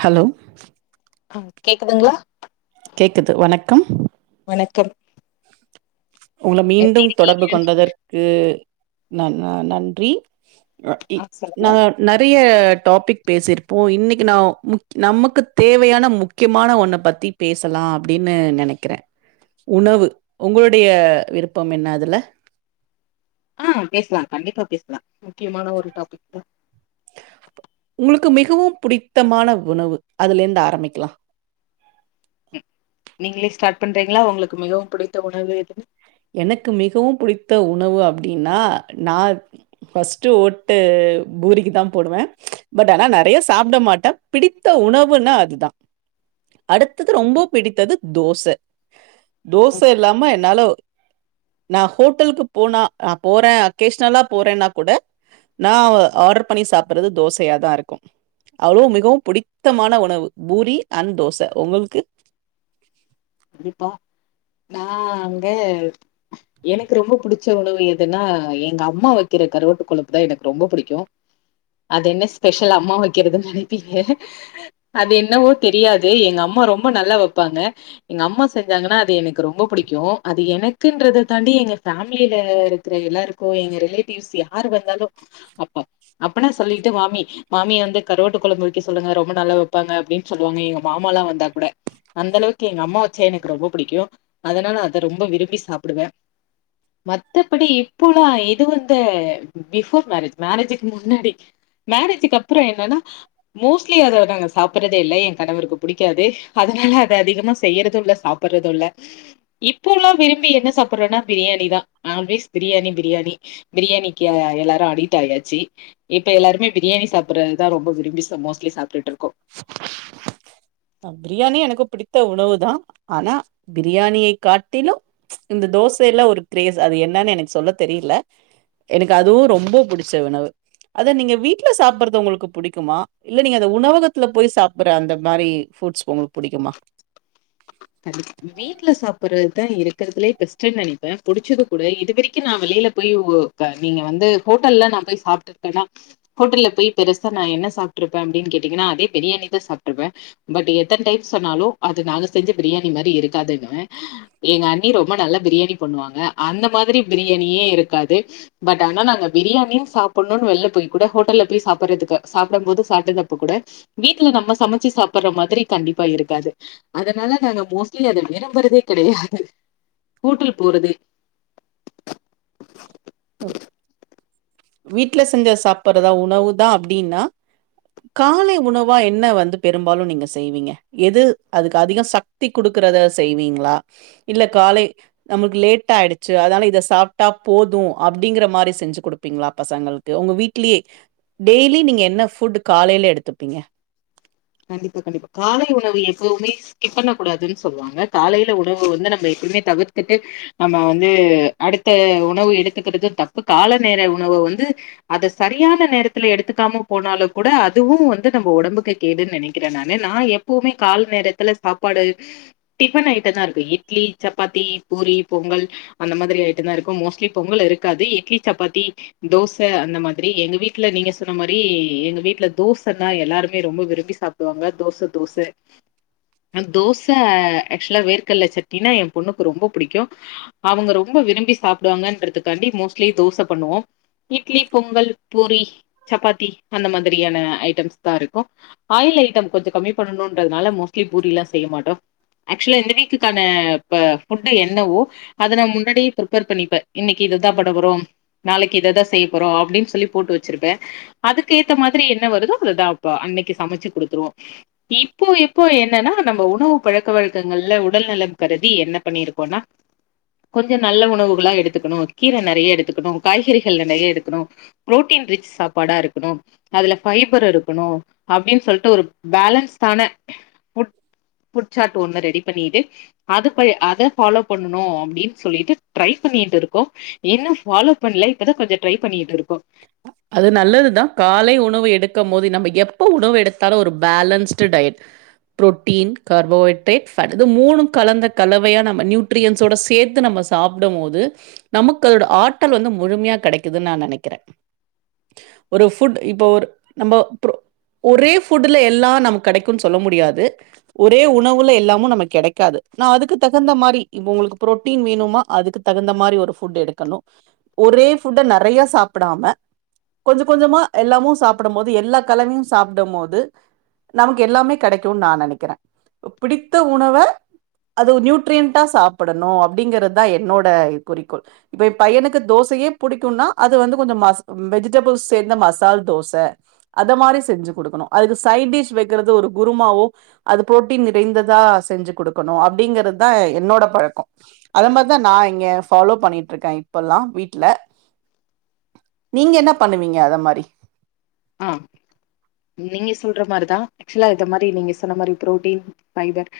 Hello அ கேக்குதுங்ளா கேக்குது வணக்கம் வணக்கம் உங்கள எப்டி மீண்டும் இருக்கீங்க தொடர்பு கொண்டதற்கு ந ந நன்றி ந இ ஆ நா சொல்லுங்க நறை ய டாப்பிக் பேசிருப்போ இன்னக்கி நா முக் நமக்கு தேவையான முக்கியமான ஒன்ன பத்தி பேசலா அப்டின்னு நெனக்கிற உணவு உங்களுடைய விருப்பம் என்ன அதுல ஆ பேஸ்லா கண்டிப்பா பேஸ்லா முக்கியமான ஒரு டாப்பிக் தா உங்களுக்கு மிகவும் புடித்தமான உணவு அதுலேருந்து ஆரம்பிக்கலா ம் நீங்களே ஸ்டார்ட் பண்றீங்ளா உங்களுக்கு மிகவும் புடித்த உணவு எதுன் எனக்கு மிகவும் புடித்த உணவு அப்டின்னா நா ஃபஸ்ட்டு ஓட்டு பூரிக்கி தா போடுவ பட் ஆனா நறையா சாப்ட மாட்ட பிடித்த உணவுன்னா அதுதா அடுத்தது ரொம்பவு பிடித்தது தோச தோச ஓகே இல்லாம என்னால நான் ஹோட்டலுக்கு போன நான் போறேன் அகேஷ் நாளா போறேன்னா கூட நான் ஆர்டர் பண்ணி சாப்படுறது தோசையாதான் இருக்கும் அவ்வளவு மிகவும் பிடித்தமான உணவு பூரி அண்ட் தோச உங்களுக்கு கண்டிப்பா நான் அங்க எனக்கு ரொம்ப பிடிச்ச உணவு எதுன்னா எங்க அம்மா வெக்கிற கரவாட்டு கொழுப்புதான் எனக்கு ரொம்ப பிடிக்கும் அது என்ன ஸ்பெஷல் அம்மா வெக்கிறதுன்னு நினைப்பீங்க அது என்னவோ தெரியாது எங்க அம்மா ரொம்ப நல்லா வெப்பாங்க எங்க அம்மா செஞ்சாங்கன்னா அது எனக்கு ரொம்ப பிடிக்கும் அது எனக்குங்கறது தாண்டி எங்க ஃபேமிலில இருக்கிற எல்லாருக்கும் எங்க ரிலேட்டிவ்ஸ் யார் வந்தாலும் அப்ப அப்பன்னா சொல்லிட்டு மாமி வந்து கருவாட்டு கொழம்பு வெக்க சொல்லுங்க ரொம்ப நல்லா வெப்பாங்க எங்க மாமா எல்லாம் வந்தா கூட அந்த அளவுக்கு எங்க அம்மா வெச்சா எனக்கு ரொம்ப பிடிக்கும் அதனால அத ரொம்ப விரும்பி சாப்பிடுவேன் மத்தபடி இப்பல்லாம் இது வந்து பிஃபோர் மேரேஜ் மேரேஜக்கு முன்னாடி மேரேஜக்கு அப்புறம் என்னன்னா மோஸ்ட்லி அத நாங்க சாப்படுறதே இல்ல என் கணவருக்கு பிடிக்காது அதனால அத அதிகமா செய்யறதும் இல்ல சாப்பிடுறதும் இல்ல இப்போ எல்லாம் விரும்பி என்ன சாப்பிடுறோனா பிரியாணிதான் ஆல்வேஸ் பிரியாணி பிரியாணி பிரியாணிக்கு எல்லாரும் அடிக்ட் ஆயாச்சு இப்ப எல்லாருமே பிரியாணி சாப்பிடுறதுதான் ரொம்ப விரும்பி மோஸ்ட்லி சாப்பிட்டுட்டு இருக்கோம் பிரியாணி எனக்கு பிடித்த உணவு தான் ஆனா பிரியாணியை காட்டிலும் இந்த தோச எல்லாம் ஒரு கிரேஸ் அது என்னன்னு எனக்கு சொல்ல தெரியல எனக்கு அதுவும் ரொம்ப புடிச்ச உணவு அத நீங்க வீட்டுல சாப்பறது உங்களுக்கு பிடிக்குமா இல்ல நீங்க உணவகத்துல போய் சாப்பிடுற அந்த மாதிரி ஃப்ரூட்ஸ் உங்களுக்கு புடிக்குமா வீட்டுல சாப்படுறதுதான் இருக்கிறதுலே பெஸ்டு நினைப்பேன் பிடிச்சது கூட இது வரைக்கும் நான் வெளியில போய் நீங்க வந்து ஹோட்டல்ல நான் போய் சாப்பிட்டு இருக்கேன்னா ஹோட்டல்ல போய் பெருசா நான் என்ன சாப்பிட்டு இருப்பேன் அப்படின்னு கேட்டீங்கன்னா அதே பிரியாணி தான் சாப்பிட்டுருப்பேன் பட் எத்தனை டைப் சொன்னாலும் அது நாங்க செஞ்ச பிரியாணி மாதிரி இருக்காதுன்னுவ எங்க அண்ணி ரொம்ப நல்லா பிரியாணி பண்ணுவாங்க அந்த மாதிரி பிரியாணியே இருக்காது பட் ஆனா நாங்க பிரியாணின்னு சாப்பிடணும்ன்னனு வெளில போய் கூட ஹோட்டல்ல போய் சாப்பிடுறதுக்கு சாப்பிடும் போது சாப்பிதுப்ப கூட வீட்டுல நம்ம சமைச்சு சாப்பிடுற மாதிரி கண்டிப்பா இருக்காது அதனால நாங்க மோஸ்ட்லி அத விரும்ம்புறதே கெடையாது ஹோட்டல் போறது வீட்ல செஞ்ச சாப்பிறதா உணவுதான் அப்படின்னா காலை உணவா என்ன வந்து பெரும்பாலும் நீங்க செய்வீங்க எது அதுக்கு அதிகம் சக்தி குடுக்குறத செய்வீங்களா இல்ல காலை நமக்கு லேட்ட ஆயிடுச்சு அதனால இத சாப்பிட்டா போதும் அப்படிங்கற மாதிரி செஞ்சு கொடுப்பீங்களா பசங்களுக்கு உங்க வீட்லயே டெய்லி நீங்க என்ன ஃபுட் காலையில எடுத்துப்பீங்க கண்டிப்பா கெடைக்கும் காலை உணவு எப்பவுமே ஸ்கிப் பண்ண கூடாதுன்னு சொல்லுவாங்க காலையில உணவு வந்து நம்ம எப்பவுமே தவிர்த்துட்டு நம்ம வந்து அடுத்த உணவு எடுத்துக்கறதும் தப்பு கால நேர உணவந்து அதை சரியான நேரத்துல எடுத்துக்காம போனாலும் கூட அதுவும் வந்து நம்ம உடம்புக்கு கேடுனு நெனைக்கிறேன் நான் எப்பவுமே கால நேரத்துல சாப்பாடு டிபன் ஐட்டம் தான் இருக்கும் இட்லி சப்பாத்தி பூரி பொங்கல் அந்த மாதிரி ஐட்டம் தான் இருக்கும் மோஸ்ட்லி பொங்கல் இருக்காது இட்லி சப்பாத்தி தோசை அந்த மாதிரி எங்க வீட்டுல நீங்க சொன்ன மாதிரி எங்க வீட்டுல தோச தான் எல்லாருமே ரொம்ப விரும்பி விரும்பி சாப்பிடுவாங்க தோச தோச தோச ஆ தோசை ஆக்சுவலா வேர்கல்ல சட்னி என் பொண்ணுக்கு ரொம்ப பிடிக்கும் அவங்க ரொம்ப விரும்பி சாப்பிடுவாங்கதுாண்ட மோஸ்ட்லி தோச பண்ணுவோம் இட்லி பொங்கல் பூரி சப்பாத்தி அந்த மாதிரியான ஐட்டம்ஸ் தான் இருக்கும் ஆயில் ஐட்டம் கொஞ்சம் கம்மி பண்ணணும்ன்றதுனால மோஸ்ட்லி பூரில்லாம் செய்ய மாட்டோம் ஆக்சுவலி இந்த வீக்குக்கான ஃபுட் என்னவோ அதை நான் முன்னாடியே பிப்பேர் பண்ணிப்பேன் இன்னைக்கு இதைதான் பண்ண போறோம் நாளைக்கு இதைதான் செய்ய போறோம் அப்படின்னு சொல்லி போட்டு வச்சிருப்பேன் அதுக்கு ஏத்த மாதிரி என்ன வருதோ அததான்ப்ப அன்னைக்கு சமைச்சு குடுத்துருவோம் இப்போ இப்போ என்னன்னா நம்ம உணவு பழக்க வழக்கங்கள்ல உடல் நலம் கருதி என்ன பண்ணிருக்கோனா கொஞ்சம் நல்ல உணவுகளா எடுத்துக்கணும் கீரை நறைய எடுத்துக்கணும் காய்கறிகள் நறைய எடுக்கணும் புரோட்டன் ரிச் சாப்பாடா இருக்கணும் அதுல ஃபைபர் இருக்கணும் அப்படின்னு சொல்லிட்டு ஒரு பேலன்ஸ ஆன பு புடச்சா [unintelligible] ரெடி பண்ணிட்டு அநபடி அத ஃபாலோ பண்ணும் அப்படின்னு சொல்லிட்டு ட்ரை பண்ணிட்டு இருக்கோம் இன்னும் ஃபாலோ பண்ணல இப்பதான் கொஞ்சம் ட்ரை பண்ணிட்டு இருக் அது நல்லதுதான் காலை உணவு எடுக் கும் போது நம்ம எப்ப உணவு எடுத்தாலும் ஒரு balanced diet protein carbohydrate fat இது மூணும் கலந்த கலவையா நாம நியூட்ரயன்ஸ் சேர்த்து நம்ம சாப்புடும் போது நமக்கு அதோட ஆற்றல் வந்து முழுமையா கெடைக்குதுன் நான் நெனக்கறேன் ஒரு ஃபுட் இப்ப ஒரு நம்ம ஒரே ஃபுட்ல எல்லாம் நமக்கு கெடைக்கும்னு சொல்ல முடியாது ஒரே உணவுல எல்லாமும் நமக்கு கெடைக்காது நான் அதுக்கு தகுந்த மாரி இப்ப உங்களுக்கு புரோட்டீன் வேணுமா அதுக்கு தகுந்த மாரி ஒரு ஃபுட் எடுக்கணும் ஒரே ஃபுட்ட நெறய சாப் படாம கொஞ்சம் கொஞ்சமா எல்லாமும் சாப்பிடும் போது எல்லா கலவையும் சாப்பிடும் போது நமக்கு எல்லாமே கெடைக்கும்னு நான் நெனைக்கிறேன் பிடித்த உணவை அது நியூட்ரியன்ட்ட சாப்பிடணும் அப்படிங்கறதுதான் என்னோட குறிக்கோள் இப்ப பையனுக்கு தோசையே பிடிக்கும்னா அது வந்து கொஞ்சம் மசா வெஜிடபிள் சேர்ந்த மசால் தோச அத மாரி செஞ்சு குடுக்கணும் அதுக்கு சைடு டிஷ் வைக்கறது ஒரு குருமாவோ அது புரோட்டீன் நிறைந்ததா செஞ்சு கொடுக்கணும் அப்படிங்கறதுதான் என்னோட பழக்கம் அத மாரிதான் நான் இங்க ஃபாலோ பண்ணிட்டு இருக்கேன் இப்பல்லாம் வீட்ல நீங்க என்ன பண்ணுவீங்க அத மாரி ஆஹ் நீங்க சொல்ற மாரிதான் ஆக்சுவலா இத மாரி நீங்க சொன்ன மாரி புரோட்டீன் பைபர்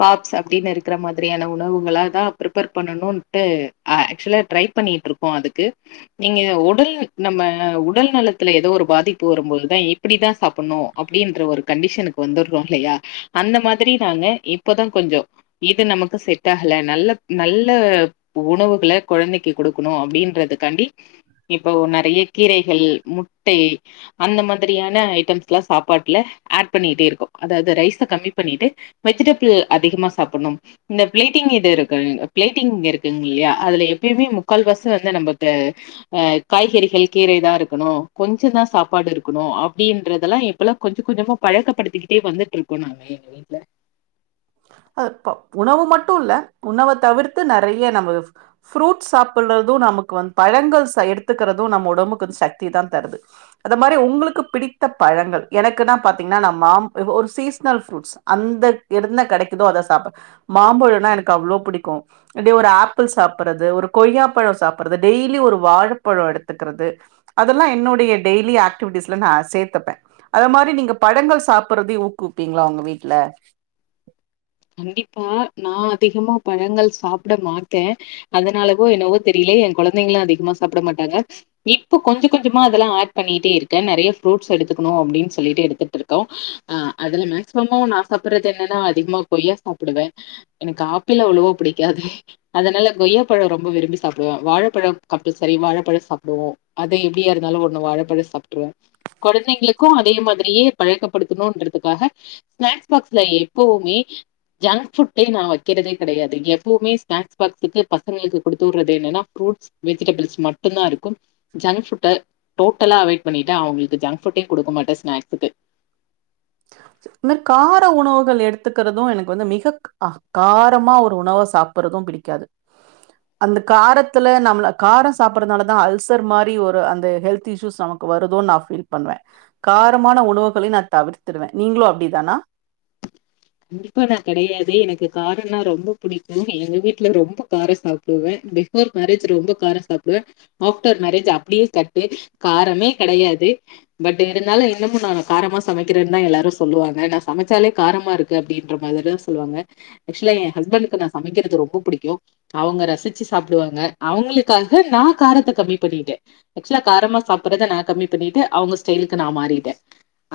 காப்ஸ் அப்படின்னு இருக்கற மாதிரியான உணவுகள தான் பிரிப்பேர் பண்ணணும்டு ஆக்சுவலா ட்ரை பண்ணிட்டு இருக்கோம் அதுக்கு நீங்க உடல் நம்ம உடல் நலத்துல ஏதோ ஒரு பாதிப்பு வரும்போதுதான் இப்படிதான் சாப்பிடணும் அப்படின்ற ஒரு கண்டிஷனுக்கு வந்துடுறோம் இல்லையா அந்த மாதிரி நாம இப்ப தான் கொஞ்சம் இது நமக்கு செட் ஆகல நல்ல நல்ல உணவுகள கொழந்தைக்கு கொடுக்கணும் அப்படின்றதுக்காண்டி இப்போ நெறய கீரைகள் முட்டை அந்த மாதிரியான ஐட்டம்ஸ் எல்லாம் சாப்பாட்டுல ஆட் பண்ணிட்டே இருக்கம் அதாவது ரைஸை கம்மி பண்ணிட்டு வெஜிடபிள் அதிகமா சாப்பிடணும் இந்த பிளேட்டிங் இது இருக்கு பிளேட்டிங் இருக்குங் இல்லையா அதுல எப்பயுமே முக்கால்வாச வந்து நமக்கு அஹ் காய்கறிகள் கீரை தான் இருக்கணும் கொஞ்ச தான் சாப்பாடு இருக்கணும் அப்படின்றதெல்லாம் இப்பெல்லாம் கொஞ்சம் கொஞ்சமா பழக்கப்படுத்திக்கிட்டே வந்துட்டு இருக்கோம் நாங்க எங்க வீட்ல இப்போ உணவு மட்டும் இல்ல உணவ தவிர்த்து நெறய நம்ம ஃப்ரூட்ஸ் சாப்பிடுறதும் நமக்கு வந்து பழங்கள் எடுத்துக்கிறதும் நம்ம உடம்புக்கு வந்து சக்தி தான் தருது அத மாரி உங்களுக்கு பிடித்த பழங்கள் எனக்குன்னா பாத்தீங்கன்னா நம் மா ஒரு சீசனல் ப்ரூட்ஸ் அந்த இருந்த கிடைக்குதோ அத சாப்ட மாம்பழம்னா எனக்கு அவ்ளோ புடிக்கும் அதே ஒரு ஆப்பிள் சாப்பறது ஒரு கொய்யா பழம் சாப்பறது டெய்லியும் ஒரு வாழப்பழம் எடுத்துக்கிறது அதெல்லாம் என்னுடைய டெய்லி ஆக்டிவிடிஸ்ல நான் சேர்த்தப்பேன் அத மாரி நீங்க பழங்கள் சாப்பறத ஊக்குவிப்பீங்களா உங்க வீட்ல கண்டிப்பா நான் அதிகமா பழங்கள் சாப்பிட மாட்டேன் அதனாலவோ என்னவோ தெரியல என் குழந்தைங்களும் அதிகமா சாப்பிட மாட்டாங்க இப்ப கொஞ்சம் கொஞ்சமா அதெல்லாம் ஆட் பண்ணிட்டே இருக்கேன் நெறய ஃப்ரூட்ஸ் எடுத்துக்கணும் அப்படின்னு சொல்லிட்டு எடுத்துட்டு இருக்கோம் ஆஹ் அதுல மேக்சிமமும் நான் சாப்பிறது என்னன்னா அதிகமா கொய்யா சாப்பிடுவேன் எனக்கு ஆப்பிள் அவ்ளவோ புடிக்காது அதனால கொய்யா பழம் ரொம்ப விரும்பி சாப்பிடுவேன் வாழப்பழம் கம்பல்சரி வாழப்பழம் சாப்பிடுவோம் அது எப்படியா இருந்தாலும் ஒண்ணு வாழப்பழம் சாப்பிட்டுருவேன் கொழந்தைங்களுக்கும் அதே மாதிரியே பழக்கப்படுத்தணும்ன்றதுக்காக ஸ்நாக்ஸ் பாக்ஸ்ல எப்பவுமே ஜங்க் ஃபுட்டே நான் வைக்கறதே கெடையாது எப்பவுமே ஸ்நாக்ஸ் பாக்சுக்கு பசங்களுக்கு கொடுத்து விடறது என்னன்னா ஃப்ரூட்ஸ் வெஜிடபிள்ஸ் மட்டும்தான் இருக்கும் ஜங்க் ஃபுட்டை டோட்டலா அவாய்ட் பண்ணிட்டேன் அவங்களுக்கு ஜங்க் ஃபுட்டையும் குடுக்க மாட்டேன் ஸ்நாக்ஸுக்கு இந்த கார உணவுகள் எடுத்துக்கறதும் எனக்கு வந்து மிக காரமா ஒரு உணவ சாப்படுறதும் பிடிக்காது அந்த காரத்துல நம்மள காரம் சாப்படுறதுனாலதான் அல்சர் மாரி ஒரு அந்த ஹெல்த் இஸ்யூஸ் நமக்கு வருதோ நான் ஃபீல் பண்ணுவேன் காரமான உணவுகளை நான் தவிர்த்துடுவேன் நீங்களும் அப்படி தானா கண்டிப்பா நான் கெடயாது எனக்கு காரம்னா ரொம்ப பிடிக்கும் எங்க வீட்ல ரொம்ப காரம் சாப்பிடுவேன் பிஃபோர் மேரேஜ் ரொம்ப காரம் சாப்பிடுவேன் ஆஃப்டர் மேரேஜ் அப்படியே கட்டு காரமே கெடயாது பட் இருந்தாலும் இன்னமும் நான் காரமா சமைக்கிறேன்னு தான் எல்லாரும் சொல்லுவாங்க நான் சமைச்சாலே காரமா இருக்கு அப்படிங்கற மாதிரி தான் சொல்லுவாங்க அக்சுவல் என் ஹஸ்பண்ட்க்கு நான் சமைக்கறது ரொம்ப புடிக்கும் அவங்க ரசிச்சி சாப்பிடுவாங்க அவங்களுக்காக நான் காரத்தை கம்மி பண்ணிட்டேன் அக்சுவலஹ் காரமா சாப்பிடறத ந கம்மி பண்ணிட்டு அவங்க ஸ்டைல்க்கு ந மாறிட்டேன்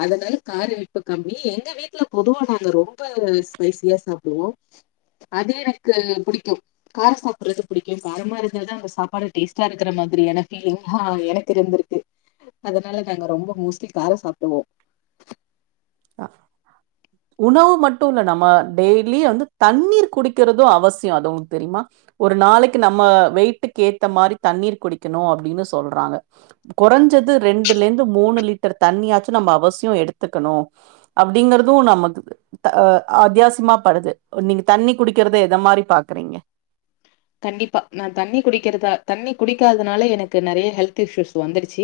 அதனால காரம் இப்போ கம்மி எங்க வீட்ல பொதுவா நாங்க ரொம்ப ரொம்ப ஸ்பைசியா சாப்பிடுவோம் அதே எனக்கு புடிக்கும் காரம் சாப்பிடுறது புடிக்கும் காரமா இருந்த தான் அந்த சாப்பாடு டேஸ்ட்டா இருக்கற மாதிரி எனக்கே லிங் ஆஹ எனக்கு இருந்திருக்கு அதனால நாங்க ரொம்ப மோஸ்ட்லி காரம் சாப்டுவோம் உணவு மட்டும் இல்ல நம்ம டெய்லி வந்து தண்ணீர் குடிக்கறதும் அவசியம் அது உங்களுக்கு தெரியுமா ஒரு நாளைக்கு நம்ம வெயிட்டுக்கு ஏத்த மாரி தண்ணீர் குடிக்கணும் அப்படின்னு சொல்றாங்க குறைஞ்சது ரெண்டுல இருந்து மூணு லிட்டர் தண்ணியாச்சும் நம்ம அவசியம் எடுத்துக்கணும் அப்படிங்கறதும் நமக்கு அ அத்தியாசியமாப்படுது நீங்க தண்ணி குடிக்கறத எத மாரி பாக்குறீங்க கண்டிப்பா நான் தண்ணி குடிக்கறதா தண்ணி குடிக்காதனால எனக்கு நெறய ஹெல்த் இஸ்யூஸ் வந்துருச்சு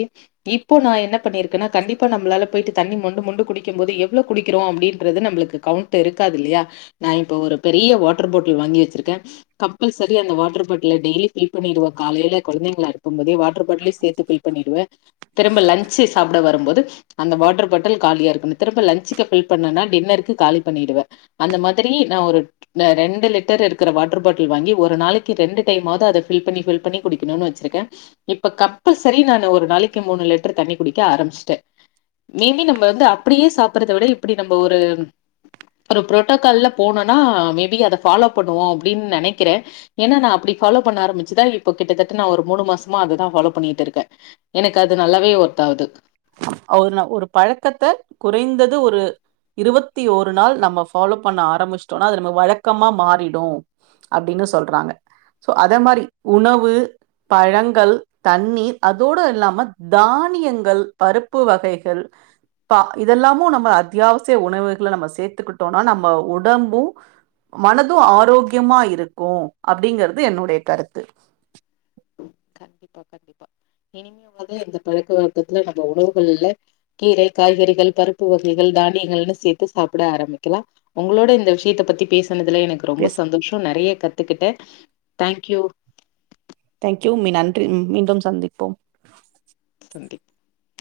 இப்போ நான் என்ன பண்ணிருக்கேன்னா கண்டிப்பா நம்மளால போயிட்டு தண்ணி மொண்டு மொண்டு குடிக்கும் போது எவ்வளவு குடிக்கறோம் அப்படின்றது நம்மளுக்கு கவுண்ட் இருக்காது இல்லையா நான் இப்ப ஒரு பெரிய வாட்டர் பாட்டில் வாங்கி வச்சிருக்கேன் கம்பல் சரி அந்த வாட்டர் பாட்டில் டெய்லி கிளீன் பண்ணிடுவ காலையில கொழந்தைங்கள இருக்கும் போதே வாட்டர் பாட்டில சேர்த்து பேக் பண்ணிடுவேன் திரும்ப லஞ் சாப்பட வரும் போது அந்த வாட்டர் பாட்டில் காலியா இருக்கும் திரும்ப லஞ்ச்க்கு பேக் பண்ணிணா டின்னருக்கு காலி பண்ணடுவேன் அந்த மாதிரி நான் ஒரு ரெண்டு லிட்டர் இருக்கற வாட்டர் பாட்டில் வாங்கி ஒரு நாளைக்கு ரெண்டு டைம் ஆவது அத ப்பில் ப்பில் பண்ணி குடிக்கணும்னு வச்சிருக்கேன் இப்ப கம்பல்சரி ஒரு நாளைக்கு மூணு லிட்டர் தண்ணி குடிக்க ஆரம்பிச்சுட்டேன் டெய்லியும் நாம வந்து அப்படியே சாப்டறத விட இப்படி ஒரு ப்புரோட்டோகால போணும்னா மே பி அத ஃபாலோவ் பண்ணுவோம் அப்படினு நெனைக் க்கிறேன் ஏன்னா நான் அப்படி ஃபாலோ பண்ண ஆரம்பிச்சுதான் இப்ப கிட்டத்தட்ட நான் ஒரு மூணு மாசமா அததான் ஃபாலோ பண்ணிட்டு இருக்கேன் எனக்கு அது நல்லாவே ஒர்த் ஆவுது ஒரு ஒரு பழக்கத்தை குறைந்தது ஒரு இருபத்தி ஒரு நாள் நம்ம ஃபாலோ பண்ண ஆரம்பிச்சிட்டோம்னா அது நம்ம வழக்கமா மாறிடும் அப்படின்னு சொல்றாங்க சோ அதே மாதிரி உணவு பழங்கள் தண்ணீர் அதோட இல்லாம தானியங்கள் பருப்பு வகைகள் ப இதெல்லாமும் நம்ம அத்தியாவசிய உணவுகளை நம்ம சேத்துக்கிட்டோனா நம்ம உடம்பும் மனதும் ஆரோக்கியமா இருக்கு அப்டிங்கறது என்னுடைய கருத்து கண்டிப்பா கண்டிப்பா இனிமேயாவது இந்த பழக்க வக்கத்துல நம்ம உணவுகள்ல கீரை காய்கறிகள் பருப்பு வகைகள் தானியங்கள்னு சேத்து சாப்ட ஆரம்பிக்கலாம் உங்களோட இந்த விஷயத்த பத்தி பேச னதுல எனக்கு ரொம்ப எஸ். சந்தோஷம் நெறய கத்துக்கிட்டேன் தங்க்யூ தங்க்யூ ம்மி நன்றி மீண்டும் சந்திப்போம் [unintelligible]